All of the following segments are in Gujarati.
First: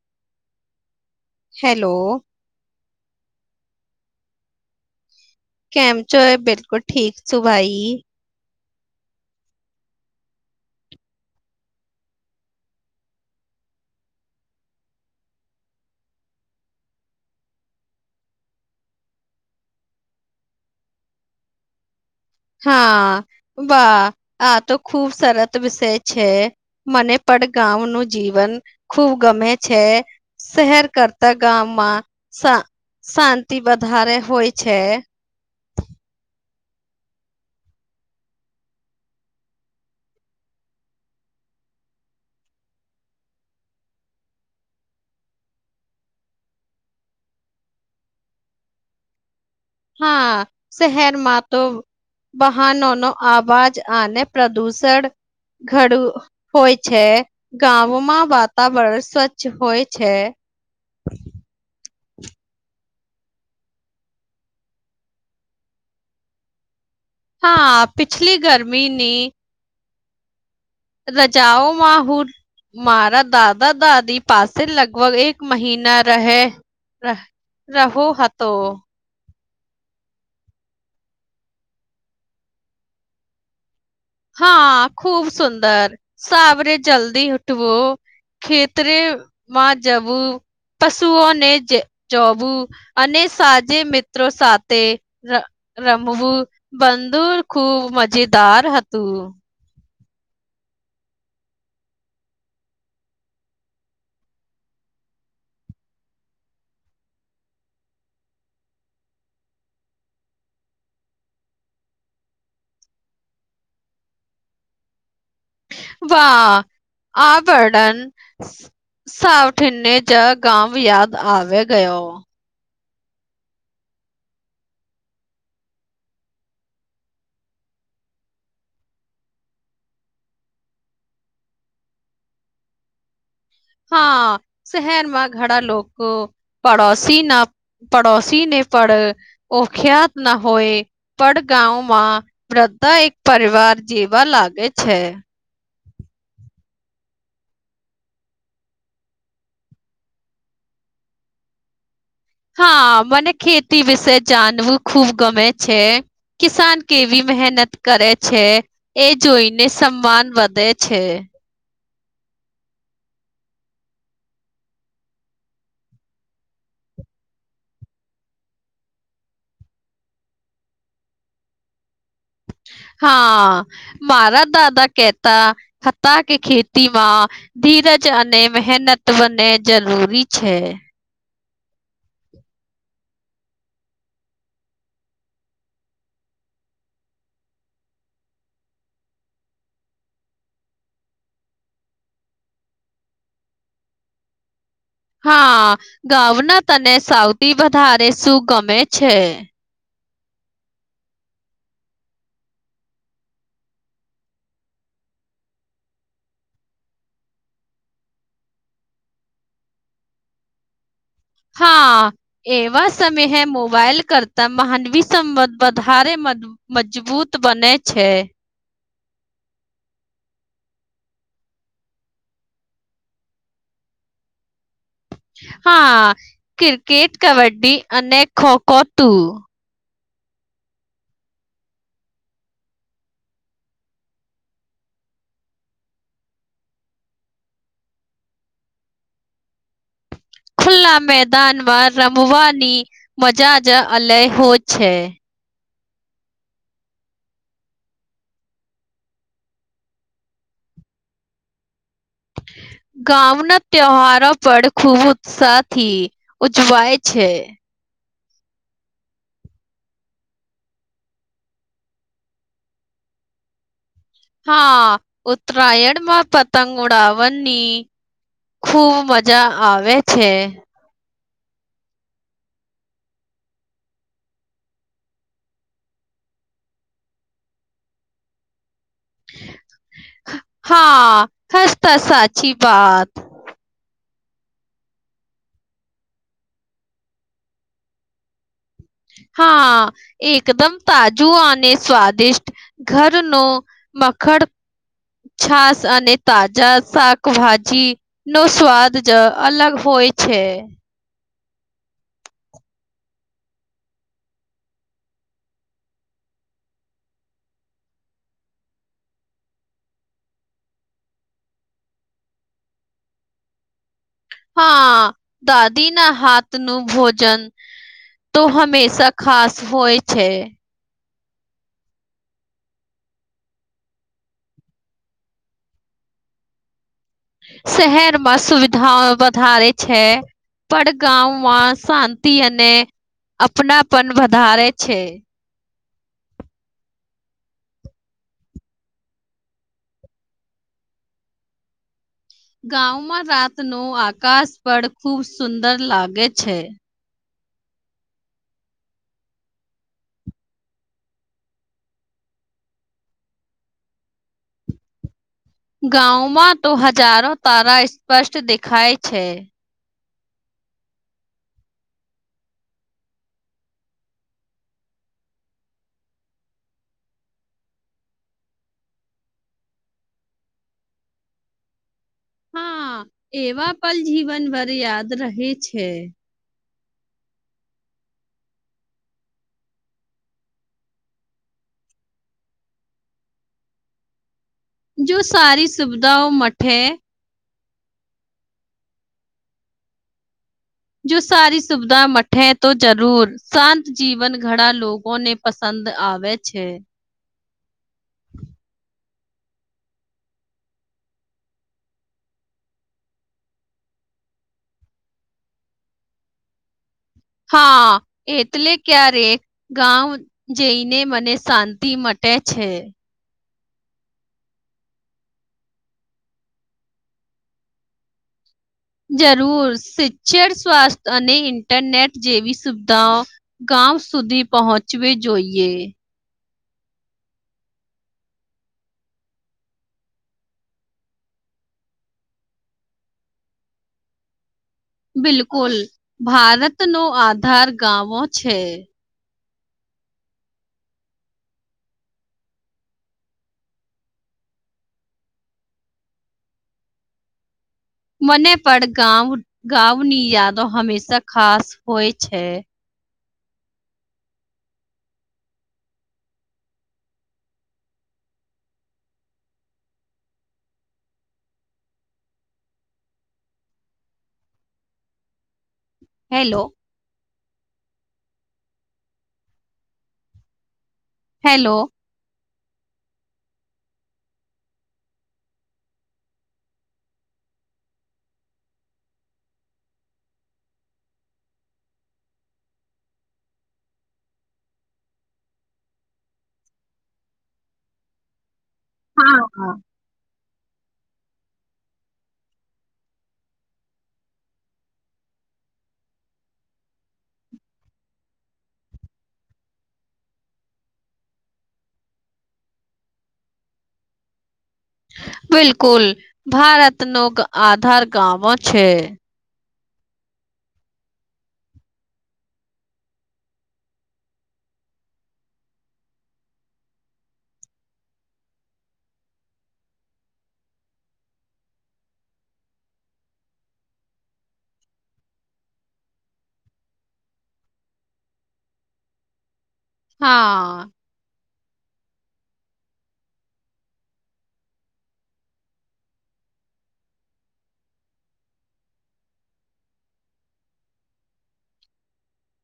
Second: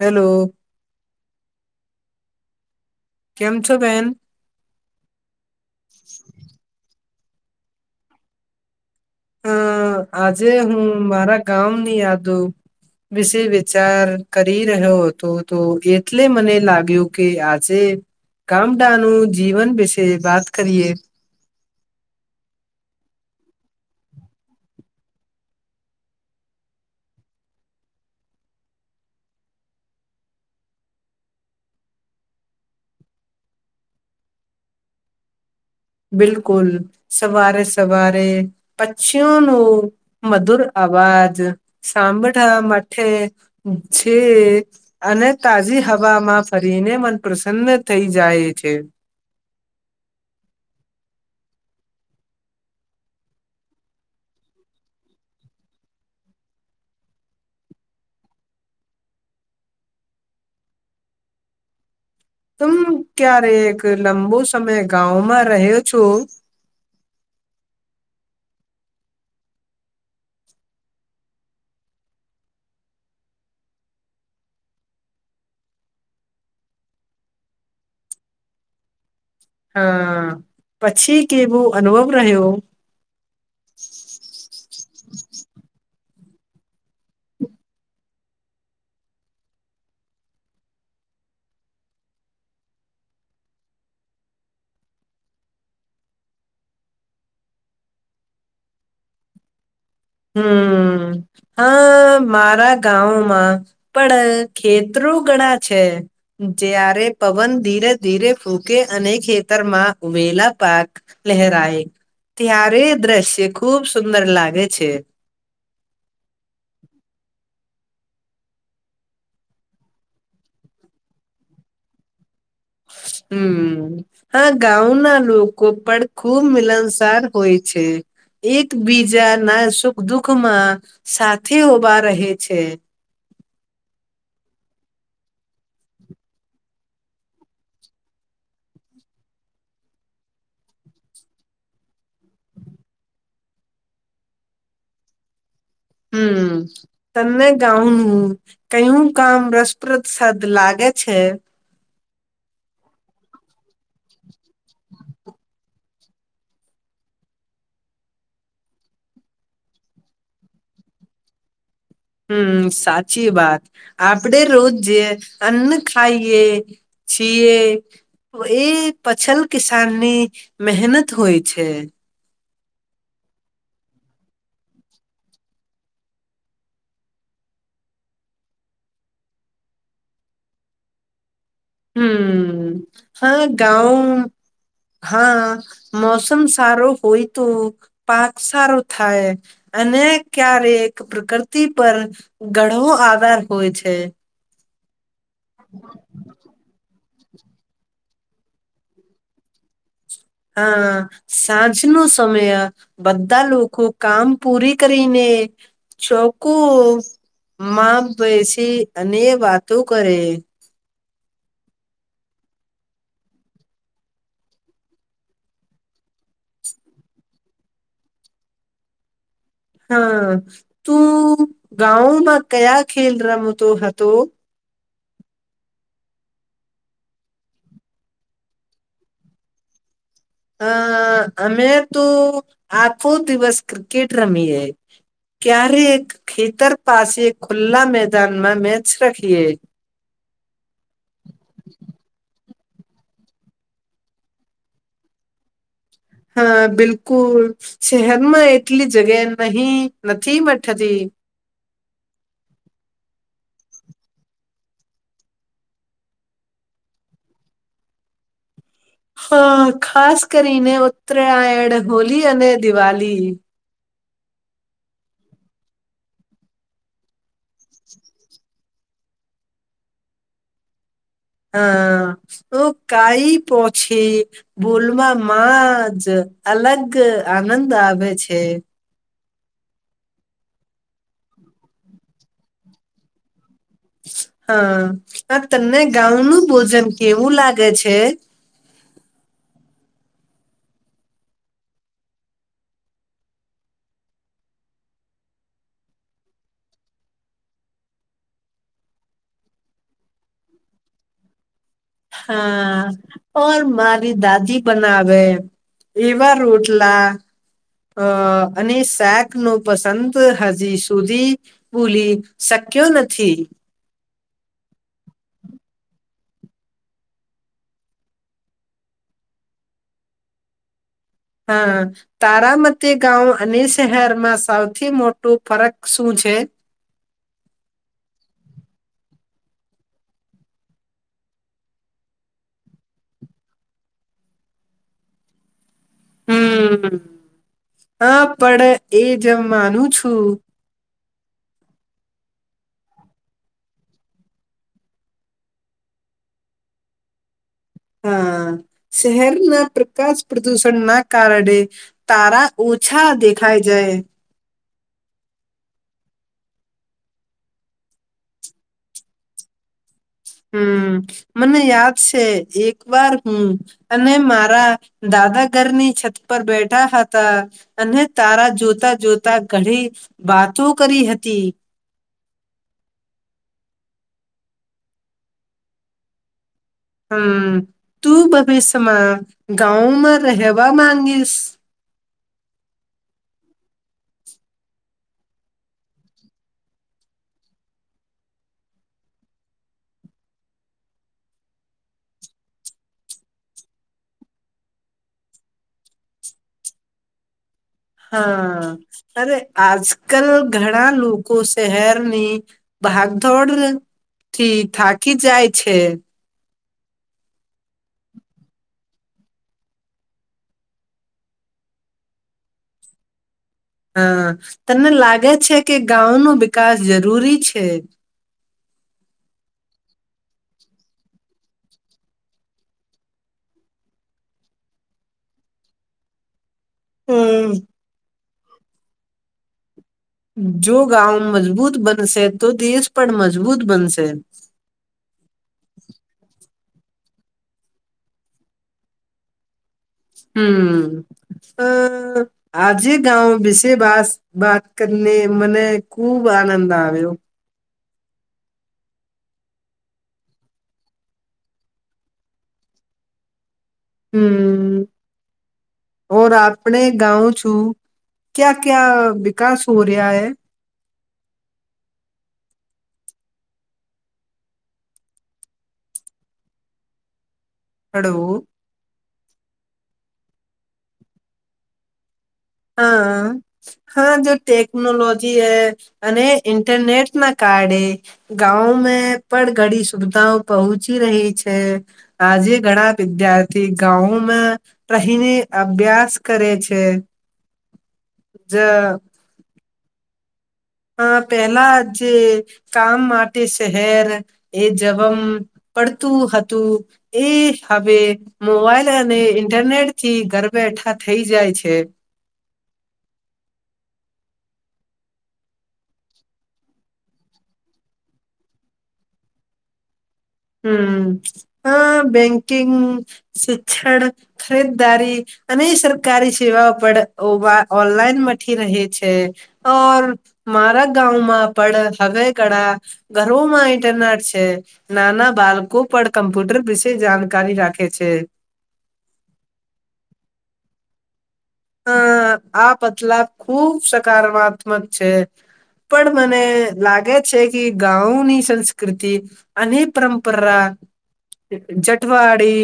હેલો હેલો કેમ છો બેન કેમ છો એ બિલકુલ ઠીક છું ભાઈ હ આજે હું મારા ગામની યાદો વિશે વિચાર કરી રહ્યો હતો તો એટલે મને લાગ્યું કે આજે ગામડા નું જીવન વિશે વાત કરીએ હા વાહ આ તો ખુબ સરત વિષય છે. મને પણ ગામ નુ જીવન ખૂબ ગમે છે. શહેર કરતા ગામમાં શા શાંતિ વધારે હોય છે. બિલકુલ સવારે સવારે પક્ષીયોનું મધુર અવાજ સાંભળા મથે જે અને તાજી હવામાં ફરીને મન પ્રસન્ન થઈ જાય છે. હા શહેરમાં તો વાહનો નો અવાજ અને પ્રદૂષણ ઘડુ હોય છે ગામમાં વાતાવરણ સ્વચ્છ હોય છે. તું ક્યારે એક લંબો સમય ગામાં રહ્યો છો. હા પિછલી ગરમીની રજાઓમા હુ મારા દાદા દાદી પાસે લગભગ એક મહિના રહે રાહુ હતો હા પછી કેવું અનુભવ રહ્યો. હા ખુબ સુંદર સાવરે જલ્દી ઉઠવો ખેતરે માં જવું પશુઓને જે જોવું અને સાજે મિત્રો સાથે ર રમવું બદુર ખુબ મજેદાર હતું. હમ હા મારા ગામમાં પણ ખેતરો ઘણા છે. જ્યારે પવન ધીરે ધીરે ફૂંકે અને ખેતરમાં ઉવેલા પાક લહેરાય ત્યારે દ્રશ્ય ખુબ સુંદર લાગે છે. વાહ આ [unintelligible] સાવઠીને જ ગામ યાદ આવે ગયો. હમ્મ. હા ગાવના લોકો પણ ખુબ મિલનસાર હોય છે. એકબીજા ના સુખ દુઃખ માં સાથે ઉભા રહે છે. હા શહેરમાં ઘણા લોકો પડોશી ના પડોસીને પડ ઓ ખ્યાત ના હોય. પડ ગામમાં બધા એક પરિવાર જેવા લાગે છે. હમ્મ. તને ગાવનું કયું કામ રસપ્રદ સાદ લાગે છે. હા મને ખેતી વિશે જાણવું ખુબ ગમે છે. કિસાન કેવી મહેનત કરે છે. એ જોઈને સમાન વધે છે. હમ્મ સાચી બાત આપડે રોજ જે અન્ન ખાઈએ છીએ એ પછલ કિસાન ની મહેનત હોય છે. હા મારા દાદા કેતા હતા કે ખેતીમાં ધીરજ અને મહેનત બને જરૂરી છે. હમ્મ હા ગાવ હા મોસમ સારો હોય તો પાક સારો થાય અને ક્યારેક પ્રકૃતિ પર ઘણો આધાર હોય છે. હા ગાવના તને સૌથી વધારે શું ગમે છે. હા સાંજ નો સમય બધા લોકો કામ પૂરી કરીને ચોકુ માં બેસી અને વાતો કરે. હા. એવા સમય મોબાઈલ કરતા માનવી સંબંધ વધારે મજબૂ મજબૂત બને છે. હા તું ગાવ માં કયા ખેલ રમતો હતો. હા ક્રિકેટ કબડ્ડી અને ખો ખો તું. અ અમે તો આખો દિવસ ક્રિકેટ રમીએ. ક્યારે એક ખેતર પાસે ખુલ્લા મેદાનમાં મેચ રાખીએ. ખુલ્લા મેદાનમાં રમવાની મજા જ અલેહો છે. હા બિલકુલ શહેરમાં એટલી જગ્યા નહી નથી મઠતી. ગામના તહેવારો પડ ખૂબ ઉત્સાહથી ઉજવાય છે. હા ખાસ કરીને ઉત્તરાયણ હોલી અને દિવાલી. હા ઉતરાયડમાં પતંગ ઉડાવની ખુબ મજા આવે છે. હા તો કાઈ પો છે. ભોલવા માં જ અલગ આનંદ આવે છે. હા હસતા સાચી વાત. હા હ તમને ગામ નું ભોજન કેવું લાગે છે. હા એકદમ તાજું અને સ્વાદિષ્ટ ઘર નું મખણ છાસ અને તાજા શાકભાજી નો સ્વાદ જ અલગ હોય છે. હા. ઓર મારી દાદી બનાવે એવા રોટલા અ અને શાક નો પસંદ હજી સુધી ભૂલી શક્યો નથી. હા દાદી ના હાથ નું ભોજન તો હંમેશા ખાસ હોય છે. હા. તારામતે ગાંઉં અને શહેરમાં સૌથી મોટું ફરક શું છે? શહેરમાં સુવિધા વધારે છે. પડ ગામમાં શાંતિ અને અપનાપન વધારે છે. હમ્મ હા પણ એજ માનું છું ગાંઉં માં રાત નું આકાશ પડ ખુબ સુંદર લાગે છે. હા શહેરના પ્રકાશ પ્રદૂષણ ના કારણે તારા ઓછા દેખાય જય ગાંઉમાં તો હજારો તારા સ્પષ્ટ દેખાય છે. હમ્મ મને યાદ છે એક વાર હું અને મારા દાદા ઘરની છત પર બેઠા હતા અને તારા જોતા જોતા ઘણી વાતો કરી હતી. હા એવા પલ જીવન ભર યાદ રહે છે. હમ્મ તું ભવિષ્યમાં ગાઉમાં રહેવા માંગીશ જો સારી સુવિધાઓ મઠે જો સારી સુવિધા મઠે તો જરૂર શાંત જીવન ઘણા લોકો ને પસંદ આવે છે. હા અરે આજકલ ઘણા લોકો શહેરની ભાગધોડ થી થાકી જાય છે. હા એટલે ક્યારે ગાઉ જઈને મને શાંતિ મટે છે. હા તને લાગે છે, કે ગાઉ નુ વિકાસ જરૂરી છે. જરૂર શિક્ષણ સ્વાસ્થ્ય અને ઇન્ટરનેટ જેવી સુવિધાઓ, ગામ સુધી પહોંચવી જોઈએ, હમ્મ જો ગાવ મજબૂત બનશે તો દેશ પણ મજબૂત બનશે. બિલકુલ ભારતનો આધાર ગાવો છે. હમ્મ આ આજે ગાવ વિશે વાત કરીને મને ખુબ આનંદ આવ્યો, મને પણ ગાવ ગાવની યાદો હંમેશા ખાસ હોય છે, હું આપણે ગાવ છું. ક્યાં ક્યાં વિકાસ હો રહ્યાએ હેલો, હાલો. હેલો. હા, હાવે જો ટેકનોલોજી હ અને ઇન્ટરનેટના કારણેે, ગાવમે પણ ઘડી સુવિધાઓ પહોંચી રહી છે, આજે ઘણા વિદ્યાર્થી ગાવમે, રહીને અભ્યાસ કરે છે, જ હા, હા. હ પેલા જે કામ માટે શહેર, એ જવમ પડતું હતું, એ હવે મોબાઈલ અને ઇન્ટરનેટથી ઘર બેઠા થઈ જાય છે, બિલકુલ ભારતનો આધાર ગામો છે, હમ અ બેંકિગ, શિક્ષણ, ખરીદારી અને સરકારી સેવાઓ પણ ઓનલાઈન મથી રહે છે. ઓર મારા ગામમાં પડ હવે ધણા ઘરોમાં ઇન્ટરનેટ છે. નાના બાલકો પણ કમ્પ્યુટર વિશે જાણકારી રાખે છે. હા હ આ બદલા ખુબ સકારાત્મક છે. પણ મને લાગે છે કે ગાઉની સંસ્કૃતિ અને પરંપરા જટવાડી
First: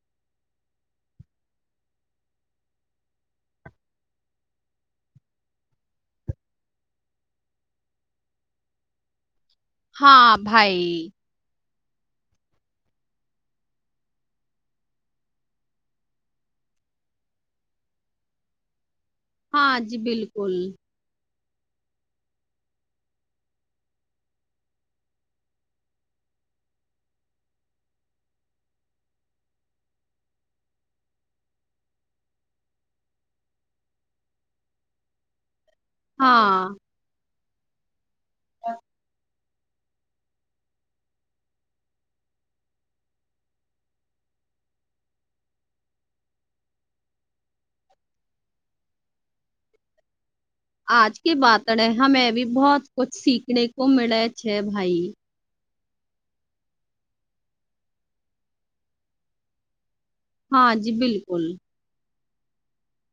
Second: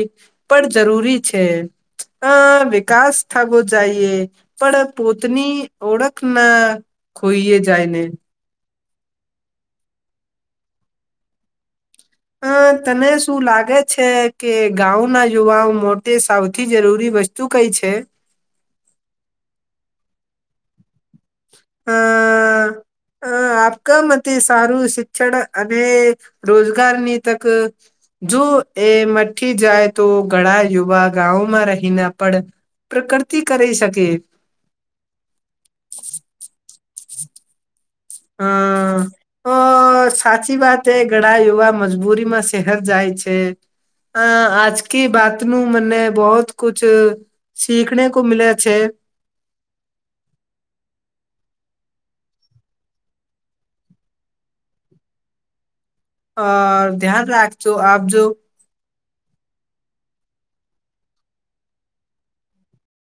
પણ જરૂરી છે. આ વિકાસ થગો જાઈએ પણ પોતની ઓળખ ના ખોઈએ જાયને. હા ભાઈ અ તને શું લાગે છે, કે ગાવના યુવાઓ મોટે સૌથી જરૂરી વસ્ તું કઈ છે? હાજી બિલકુલ. અ અ આપકા મતે સારું શિક્ષણ અને રોજગારની તક જોએ મઠ્ઠી જાય તો ઘણા યુવા ગાવમાં રહીના પડ પ્રકૃતિ કરી શકે. હા અ અ સાચી વાતે એ ઘણા યુવા મજબૂરીમાં શહેર જાય છે. અ આજકી બાતનું મને બહોત કુછ સીખને કો મિલે છે. આજ કે બાત ને હમે ભી બહુત કુછ સીખને કો મીલે છે ભાઈ. અ ધ્યાન રાખજો, આવજો. હા જી બિલકુલ.